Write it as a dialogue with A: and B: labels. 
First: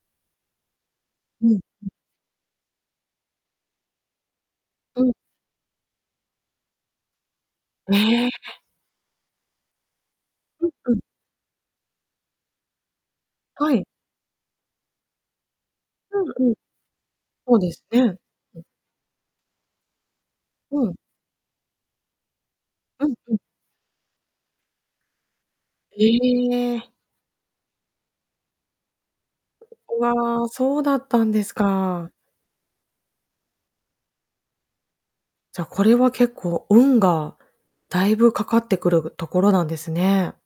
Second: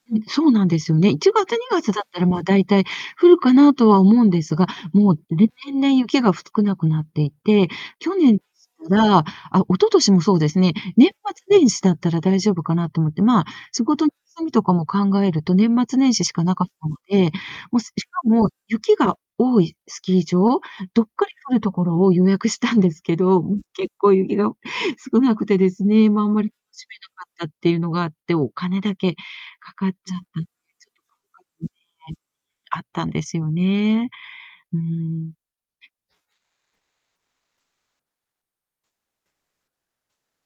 A: んそうなんですよね。いちが
B: う
A: つ、
B: ん
A: にが
B: う。
A: つだったら、ま、大体降るかなとは思うんですが、
B: うん。
A: もう、れ年々雪がふ少なくなっていて、去
B: ええ。
A: 年ら、あ、一昨年もそうです
B: うん
A: ね、
B: うん。
A: 年末年始だったら大丈夫かなと思って、まあ、
B: はい。
A: 仕事休みとかも考えると、年末年始し
B: う
A: か
B: んうん。
A: なかったので、
B: ほうで
A: もう
B: す
A: しし
B: ね、
A: かも、
B: うん。
A: 雪が多いスキー場、
B: うん。
A: どっかり降るところを予約したんです
B: うん
A: け
B: うん。
A: ど、ん結構雪が少なくてですね、ま、あんまりし
B: ええ。
A: めなかったっていうのがあって、お金だけかかっち
B: う
A: ゃったて
B: わ、そう
A: ちょ
B: だっ
A: っ
B: たんです
A: と [unintelligible] んね。
B: か。
A: あったんですよね。うん。
B: じゃ、これは結構運が大分かかってくるところなんですね。